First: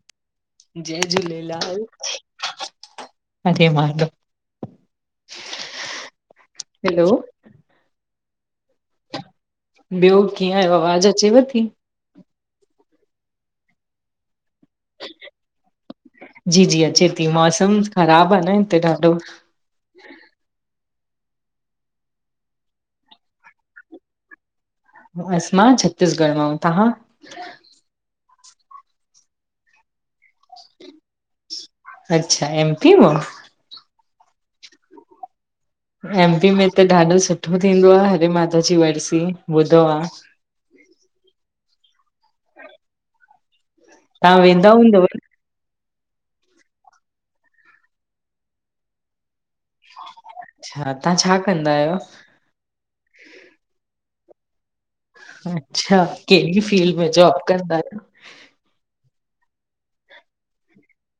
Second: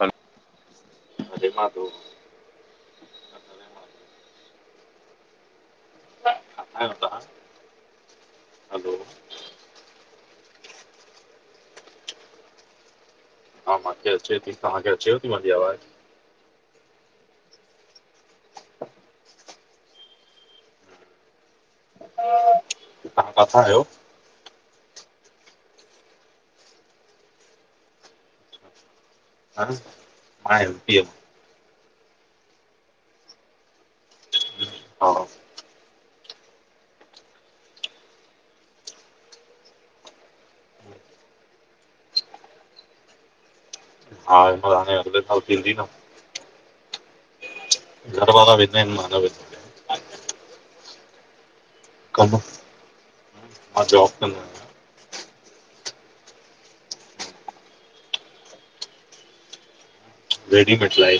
हल [inaudible] जय झूलेलाल अे मड [unintelligible] किथां आहियो हलो तव्हां? हलो ॿियो कीअं आयो, आवाज़ु अचेव थी? हा मांखे अचे थी, तव्हांखे अचेव थी मुंजी आवाज़ु? जी- जी अचे थी, मौसम ख़राबु आ न हिते ॾाढो। तहां काथां आहियो? अस मां छत्तीसगढ़ मां, अंऊं तव्हां? मां एम पी अ मां। अच्छा, एम पी अ मां! हा एम पी में त ॾाढो सुठो थींदो आ हरे माधव जी वर्सी, ॿुधो आ। हा तव्हां इ वेंदा मां हाणे हूंदव? अॻले साल थींदी न। घर वारा वेंदा आहिन, मां न वेंदो आं अच्छा, तां छा कंदा आहियो? कम, मां जॉब कंदो आयां। अच्छा, केड़ी फील्ड में जॉब कंदा आयो? रेडिमेट सिलाई।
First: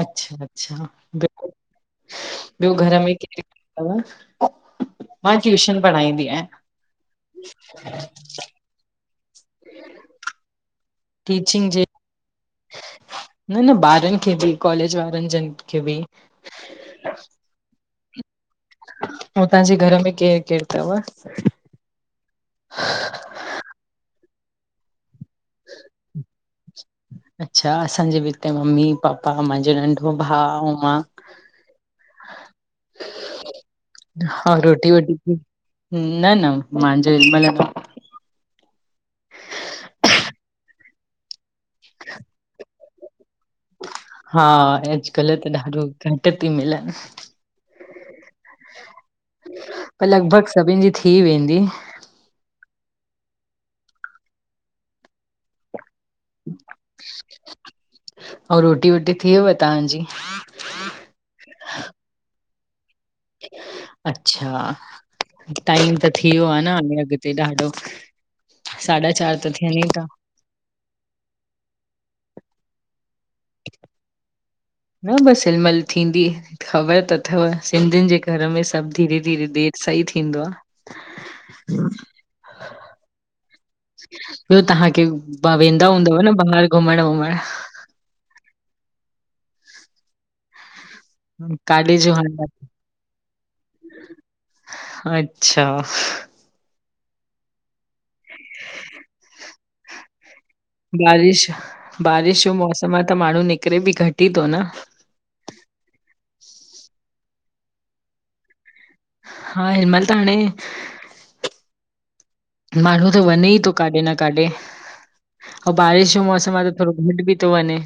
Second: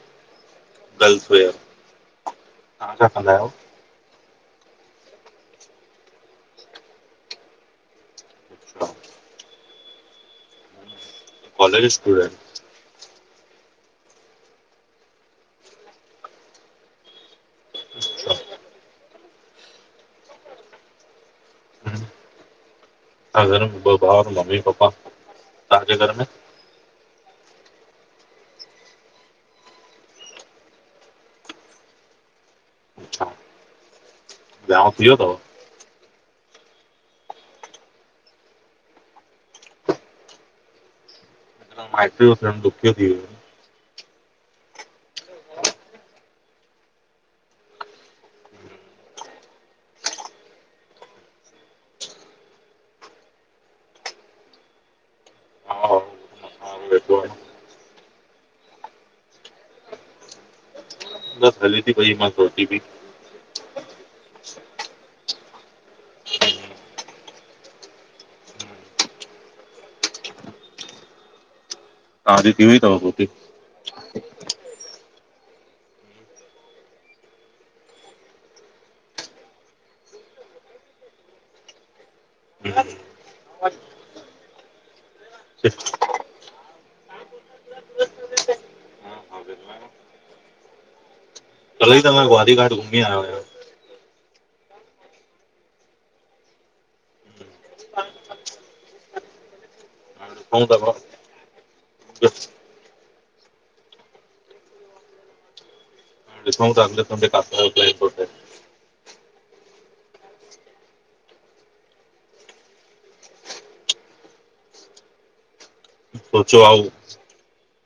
अच्छा-अच्छा! गर्ल्स वेयर ॿयो तव्हां घर छा में कंदा आहियो? केर-केर हन्, मां ट्यूशन पढ़ाईंदी आयांं। अच्छा टीचिंग जे कॉलेज स्टूडेंट न-न बारन खे भी, कॉलेज वारन जन खे भी। अच्छा पो तांजे घर में केर- केर तव? असांजे घर में ॿ भावर, मम्मी-पापा। तहांजे घर में? अच्छा, असांजे भी इते मम्मी-पापा मांजो नंढ़ो भाव अउ मां। [inaudible] [inaudible] हा रोटी वियांहो वोटी वियो थी अथव? न न मांजो हिंमल न् हाण माइट्यू त थियण दुखिंयो थी वयूं हां एजकल त ॾाढों घट थी मिलन क लगभग सभीन जी थी वेंदी हा हा, वेठो आहियां औं रोटी वोटी थिव् तहांजी? बस हल्ले ती पई बस रोटी भी अच्छा टाइम त थी वयो आ न हाणे अगते ॾाढों साॾा चार त थयनि ई ता तहांजी थी वई तव रोटी? न बस हिंमल थींदी ख़बर त अथव सिंधियनि जे घर में सभ धीरे-धीरे देर सा ही थींदो आह [unintelligible] ब्यो तहांखे भा वेंदा हूंदव न बाहर घुमण वुमण? कल्ह काॾे ई चों तव्हां हल ग्वारी लाए? घाट घुमी आया आहियो अच्छा हाणे ॾिसूं था बारिश बारिश जो मौसम आ त माणू निकरे भी घट ई थो न ॾिसउ तां अगले सन्डे काथे जो प्लेन तो ठऐ हा हिंमल त हाणे माणू त वञे ई तो काॾे न काॾे अउ बारिश जो मौसम सोचियो आ त आहे थोरो मिॾ भी थो वञे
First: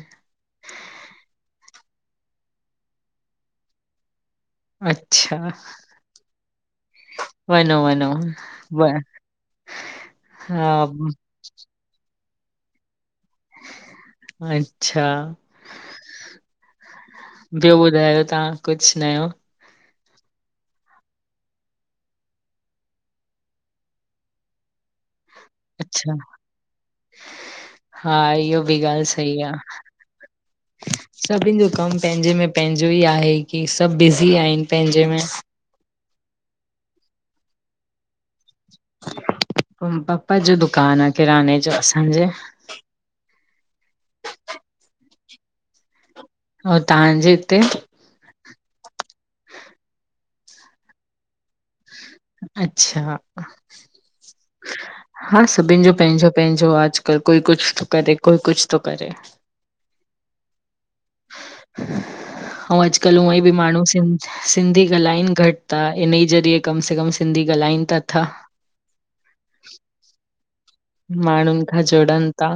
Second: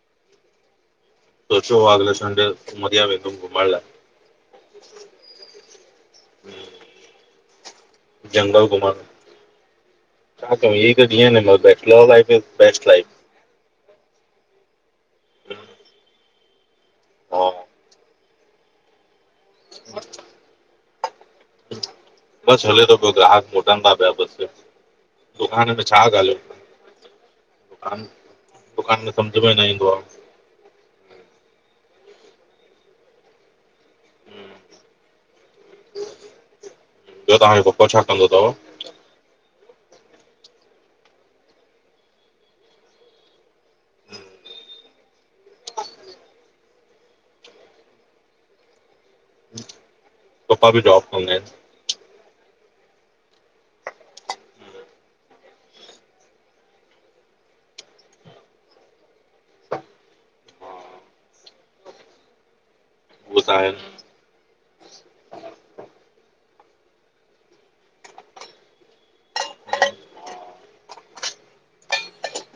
सोचो आ अगले संडे उमरिया वेंदूम घुमण लाए अच्छा वन्नों वञ जंगल घुमण छां कयू हा इए त ॾींह आहिन हिंमल best love life is best life अच्छा हा ब्यो बुधायो तहां कुछ नयो बस हले थो पयो ग्राहक मोटन था पया बस दुकान में छा अच्छा गालांयू हा इयो भी गाल सही सम्झ आ में न ईंदो आहे सभीन जो कम पहिंजे में पहिंजो ही आहे की सभ बिजी आहिन पहिंजे में बयो तंहाॼो पप्पा छा कंदो तव्? पप्पा जो दुकान आ किराने जो असांजे और तहांजे इते? पप्पा भी जॉप कंदा आहेन अच्छा हा सभीन जो पहिंजो पहिंजो आ अजकल कोई कुछ थो करे कोई कुछ थो करे अउ अॼुकल्ह उहे हूअईं त भी माणू आहिनि। सिन सिंधी गालाइन घट था इन ई जरिए कम से कम सिंधी गालाइन तथां माणून खां जुड़न था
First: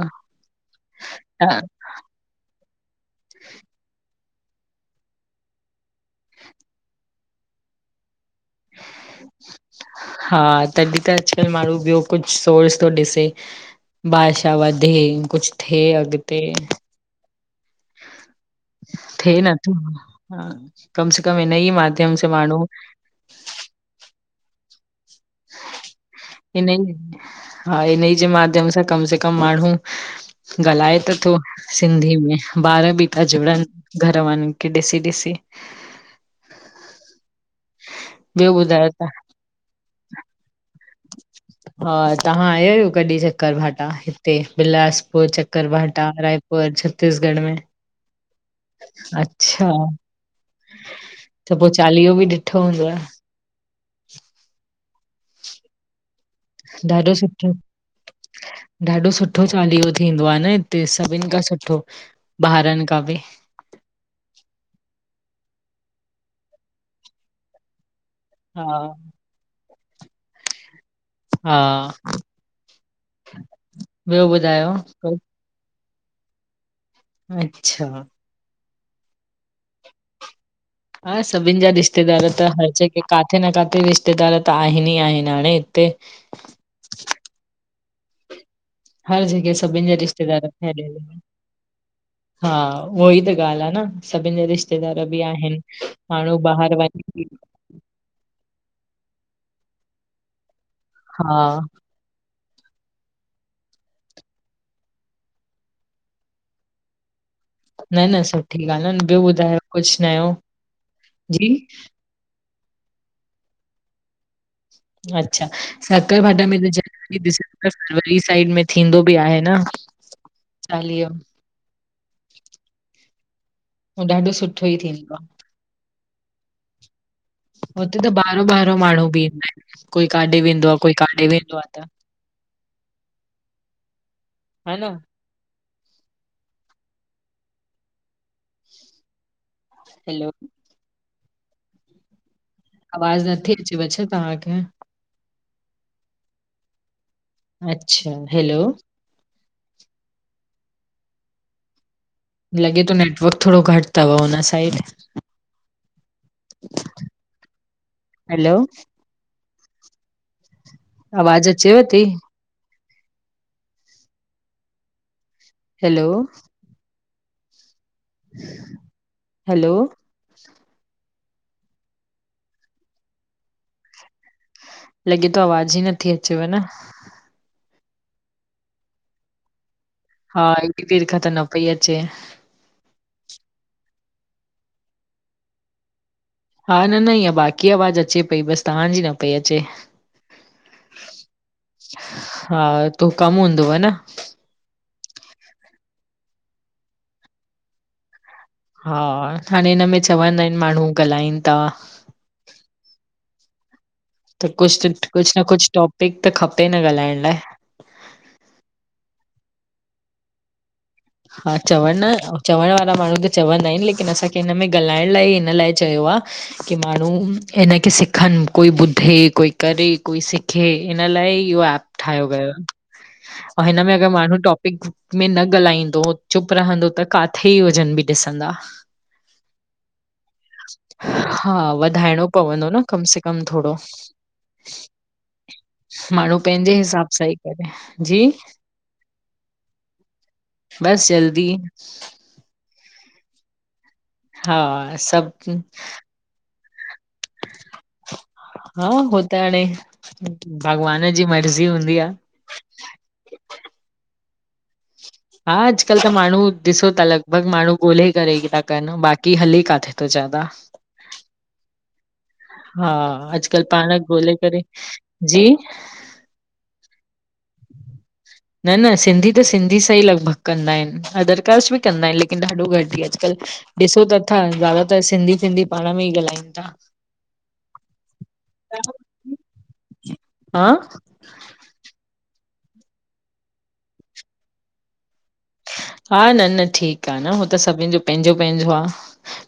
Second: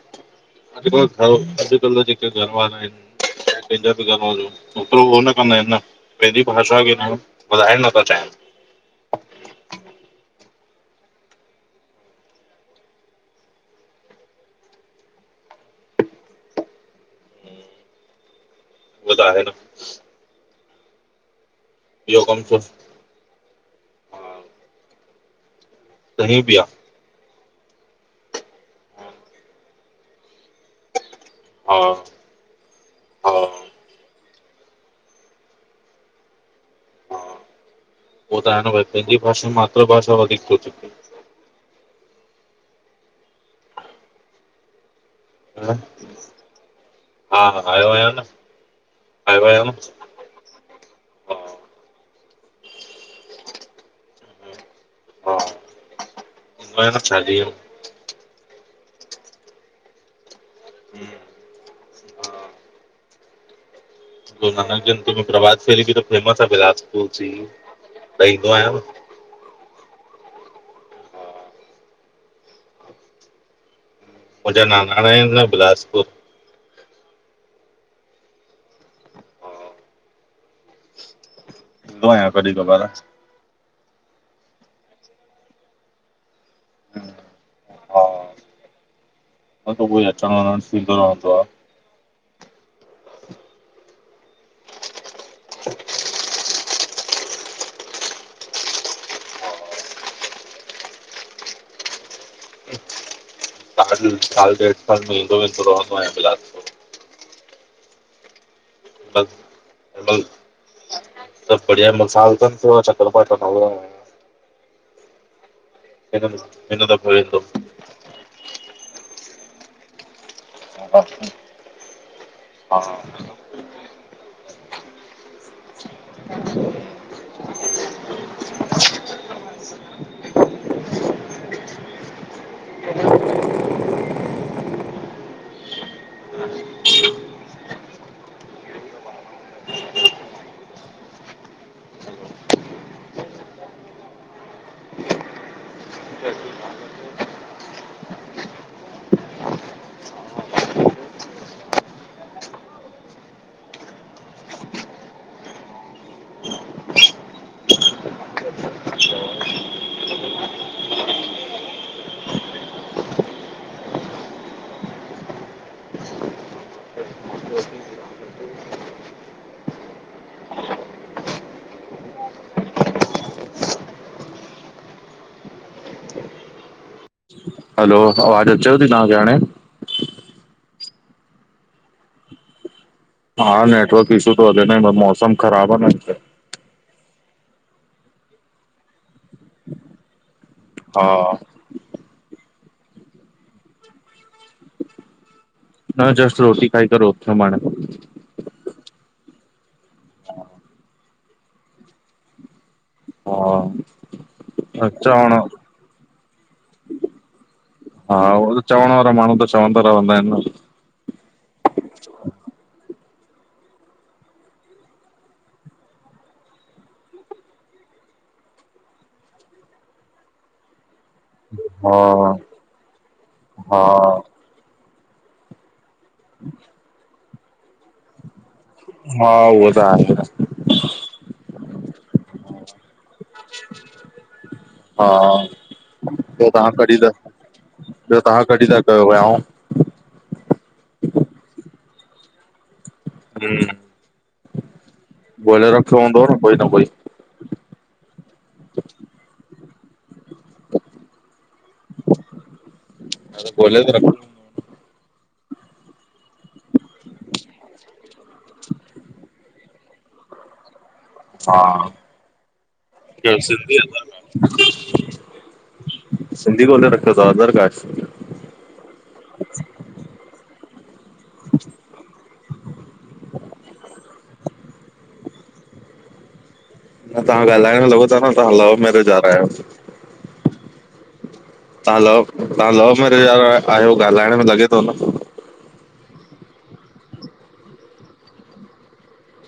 अजुकल्ह घर त अजकल जेके घर वारा आहिन चाहे कहिंजा भी घर वारो ओतरो उहो न कमाइंदा पहिंजी भाषा खे न वधाण लाथा चाहेन [unintelligible] हा तॾहिं त अॼुकल्ह माण्हू ॿियो कुझ सोर्स थो ॾिसे भाषा वधे कुझु थिए अॻिते चाहिनि। उहो त थिए आहे न नथो हा हिन ही कम से कम हिनन ई माध्यम इहो से कमु त माण्हू सही बि आ। हिनई हा हिन ई जे माध्यम सां कम से कम माण्हू ॻाल्हाए त थो हा सिंधी में ॿार बि था हा जुड़नि घर वारनि खे ॾिसी ॾिसी उहो त ॿियो आहे न भई ॿुधायो पंहिंजी भाषा मातृ भाषा ते वधीक सोचॼे हा तव्हां आया आहियो कॾहिं चक्कर भाटा हिते बिलासपुर चक्कर भाटा रायपुर छत्तीसगढ़ हा में हा आयो आहियां न आयो आहियां अच्छा न हा त पोइ चालीहो बि ॾिठो हूंदुव। हा ईंदो आहियां न ॾाढो छा सुठो ॾींहं ॾाढो सुठो चालीहो थींदो आ न हिते सभिनि खां सुठो बाहेरिन खा बि गुरुनानक जयंती में प्रभात फेरी बि त फेमस आ बिलासपुर जी त ईंदो हा आहियां न हा मुंहिंजा ॿियो ॿुधायो न न बिलासपुर अच्छा हा, हा सभिनि जा ईंदो रिश्तेदार आहियां त कॾहिं हर कभार जगह काथे किथे न किथे रिश्तेदार त आहिनि ई आहिनि हाणे हिते हा हर जॻह न त सभिनि जा उहोई अचण रिश्तेदार वञण फैलियल थींदो आहिन रहंदो आहे हा उहोई त ॻाल्हि आ न सभिनि जेा रिश्तेदार बि आहिनि माण्हू ॿाहिरि वञी हा साल ॾेढ साल में ईंदो वेंदो रहंदो आहियां बिलासपुर न न सुठी ॻाल्हि आ न ॿियो बस ॿुधायो कुझु नयो जी जेंह महिल साल थिएन पोइ अचेन कल भाउ आया आहेन अच्छा हिन चकरभाटा में हिन दफ़ो ॼरूर वेंदुमि ॾिसण वरी साइड में थींदो बि आहे न चालीहो हा हा हू ॾाढो सुठो ई थींदो आ [inaudible] हुते त ॿाहिरो- ॿिहिरो माण्हू बि ईंदा आहिनि कोई काॾे वेंदो आ कोई काॾे वेंदो आ त। हा न [inaudible] हैलो आवाज़ नथी अचे व छा तव्हांखे [unintelligible] अच्छा हैलो लॻे थो नेटवर्क थोड़ो घटि तव हुन साइड हैलो आवाजु अचेव थी हैलो हैलो लॻे थो आवाज़ ई नथी अचेव न हैलो आवाज़ु अचेव थी तव्हांखे हाणे हा एॾी देर खां त न पई अचे हा नेटवर्क इशू थो हले न हिनमहिल मौसम ख़राब आ न हिते हा न न ईअ बाक़ी आवाज़ु अचे पई बसि तव्हांजी न पई अचे हा हा तो कम हूंदोव न? न जस्ट रोटी खाई करे उथ्यिम हाणे। हा हाणे हिनमें चवंदा आहिन माण्हू ॻाल्हाइनि था हा त कुछ त चवण कुछ न हा कुछ टॉपिक त खपे न ॻाल्हाइण लाइ हा उह त चवण वारा माण्हू त चवंदा रवंदा अहनि न। हा चवण न, चवण वारा माण्हू त चवंदा आहिन लेकिन असांखे हिन में ॻाल्हाइण लाइ हिन लाइ चयो आह की माण्हू हिनखे सिखनि कोई ॿुधे कोई करे कोई सिखे इन लाइ इहो एप ठायो हा वियो अंव हा हिन में अगर माण्हू टॉपिक में न ॻाल्हाई तो चुप रहंदो त काथे ई जन्म बि ॾिसंदा? हा उहो त आहे हा वधाइणो पवंदो न, कम से कम थोरो हा, माण्हू ॿियो तंहा पंहिंजे कॾहिं हिसाब ता, सां ई करे। ॿियो जी, तहां कॾहिं था कयो वियाऊं? बस जल्दी हम [unintelligible] हा--स गोो़ले रखियो हूंदोव न कोई न कोई हा हो त हाणे, भॻवान जी मर्ज़ी हूंदी आह ह त गोले त रखो हा अॼुकल्ह माण्हू ॾिसो था लॻभॻि माण्हू ॻोल्हे करे ई था कनि बाक़ी हले काथे थो ज्यादा [inaudible] हा हा, केरु अॼकल्ह सिंधी पाण ॻोल्हे करे जी सिंधी गोो़ले रखियो थव अदर काश न न सिंधी त सिंधी सां ई लॻभॻि कंदा एन अदर कास्ट बि कंदा आहिन लेकिन ॾाढो घटिह अॼुकल्ह ॾिसु त था ज़्यादातर सिंधी सिंधी पाण में ई ॻाल्हायनि था। न तव्हां ॻाल्हाइण लगो था न तव्हां लव मेरिज आरा आहियो। हा तां लव, तां लव मेरिज वारा आहियो ॻाल्हाइण में लॻे थो न हा न न ठीक आ न हू त सभिन जो पेंजो पेंजो आह।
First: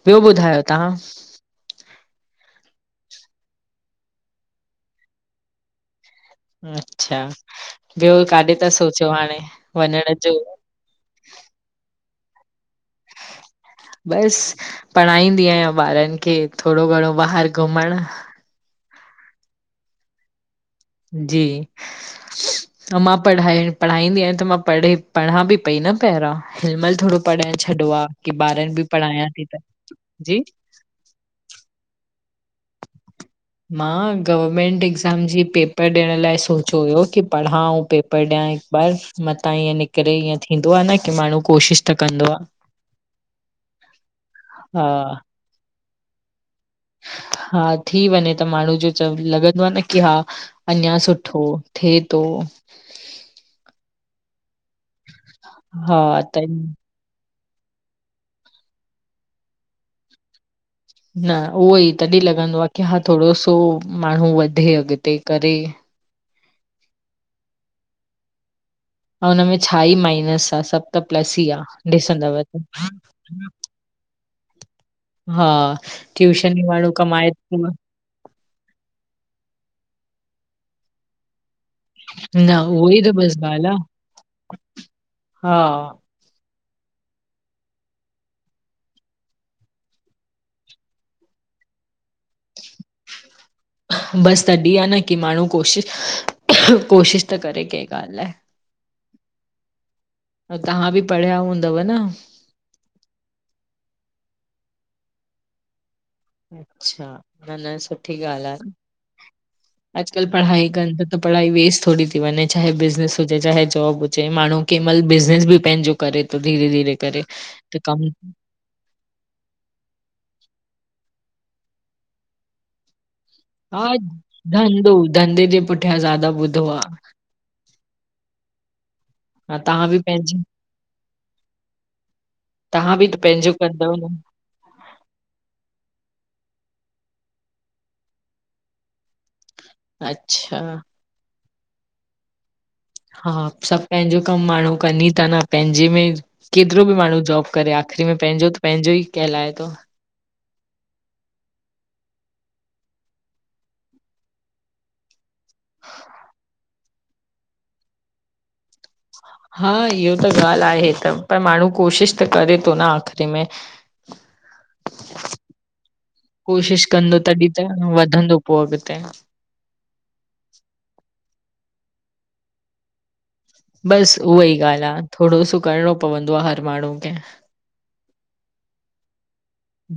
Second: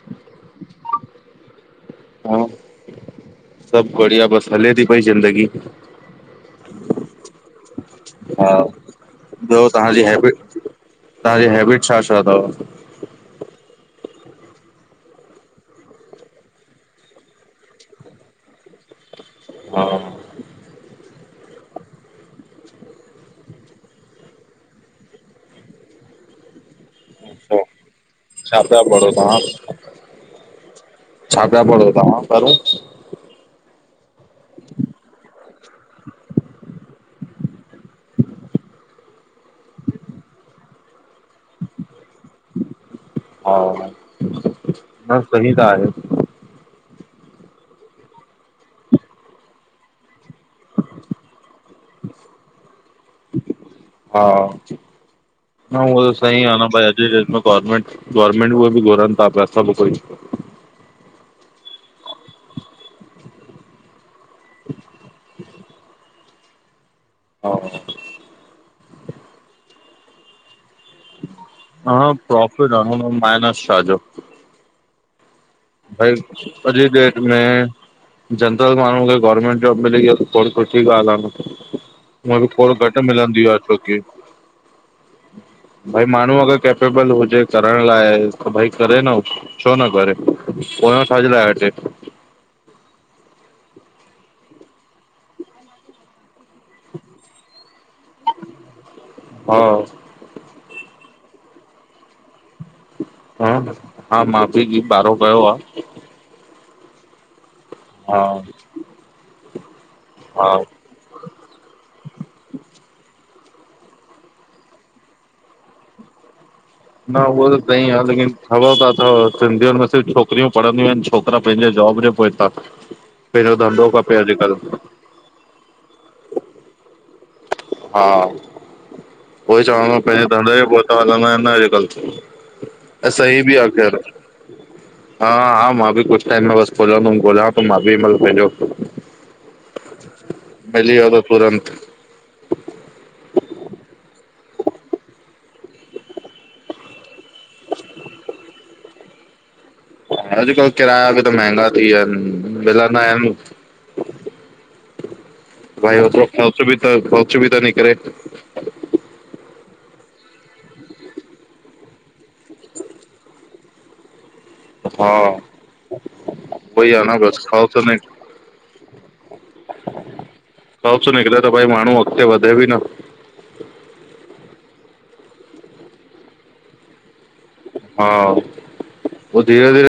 ॿियो ॿुधायो तां? सब बढ़िया बस हले थी पई ज़िंदगी अच्छा, ॿियो काॾे हा था सोचियो हाणे वञण जो? तांजी हेबिट छा सा थव? बस पढ़ाईंदी अहियां ॿारनि खे थोरो घणो ॿाहिर घुमणु हा जी अ मां पढ़ाए पढ़ाईंदी आहियां त मां पढ़े पढ़ां बि पई न पहिरां हिनमल थोरो पढ़ाएण छॾियो आ। की छा ॿारनि पिया बि पढ़ो पढ़ायां तव्हां? थी त, जी छा पिया पढों तव्हां पहिरो? मां गवर्मेंट एक्ज़ाम जी पेपर ॾियण लाइ सोचियो हुयो की पढ़ां अंऊ पेपर ॾियां ऐं बस मंता ईअं निकरे ईअं थींदो आ न की माण्हू कोशिश त कंदो आह। हा न सही त आ। हा थी वञे त माण्हू जो च लॻंदो आ न की हा अञा सुठो थे तो हा, न उह त सही आ न ब जी डेट गवर्नमेंट गवर्नमेंट उहे बि घुरनि था पिया सभु कोई न उहो ई तॾें लॻंदो आ की हा थोरो सो माण्हू वधे अॻिते करे। हा, हा हुनमें छा ई माइनस आ सभु त प्लस ई आ। हा ॾिसंदव त, प्रोफिट आहे हुन माइनस छा हा। भाई, ट्यूशन ई अॼु जी माण्हू डेट कमाए थो में जनरल माण्हू खे गवर्नमेंट जॉब मिले इअ त तोरी ख़ुशी जी ॻाल्ह आ न। हुन खे न थोरो उहो ई घटि त बसि मिलंदी आ ॻाल्हि आहे छोकी, हा भई। माण्हू अगरि केपेबल हुजे करण लाइ, त भई करे न, छो न करे। पोयां छाजे लाए हटजे। बसि तॾीं आ न की माण्हू कोशिश, कोशिश त करे कंहिं ॻाल्हि लाइ। हा। ह तव्हां बि पढ़िया हूंदव न। हा। हा मां बि जी ॿारो कयो आ। अच्छा, न न सुठी हा ॻाल्ह आ अॼुकल्ह हा पढ़ाई कनि त त पढ़ाई वेस्ट थोरी थी वञे चाहे बिज़नेस हुजे चाहे जॉब हुजे माण्हू कंहिं महिल बिज़नेस बि पंहिंजो करे तो धीरे-धीरे न उह त सही आ लेकिन खबर त अथव सिंधियुनि में सिर्फ़ छोकिरियूं पढ़ंदियूं आहिनि छोकिरा पंहिंजे जॉब जे पोए तां हा धंधो, धंधे जे पुठियां ज्यादा ॿुधो आ। हा, हा उए चवां तव्हां बि तो, पंहिंजे पंहिंजी धंधे ते पहुता हलंदा आहिनि न हे सब तव्हां ऐं त सही पंहिंजो बि आ कंदव ख़ैर। न? हा हा, मां बि कुझु टाइम में बस खोलदुम, गोला तो मां बि हिनमल पेंजो अच्छा। मिली वियो त तूरंत हा! सभु पेंजो कम माण्हू कन ही था न पेंजे में केतिरो बि माण्हू जॉब करे, आख़िरी में पेंजो त पेंजो ई कहलाए थो। अॼुकल्ह किराया बि त महंगा थी विया आहिन मिलंदा आहिन। भाई ओतरो खर्च बि त खर्च बि निकरे। हा इहो त ॻाल्ह आहे त पर माण्हू कोशिश त करे थो न आख़िरी में। [inaudible] हा, उहो कोशिश ई आ न कंदो, बस तॾीं त ख़ौफ़ निक वधंदो पो अॻिते। जॉब्स निकिरे त भई माण्हू अॻिते वधे बि न। बसि उहा ई ॻाल्ह आ, थोरो सो करिणो पवंदो आ हर माण्हू खे। हा। पो धीर-धीेरे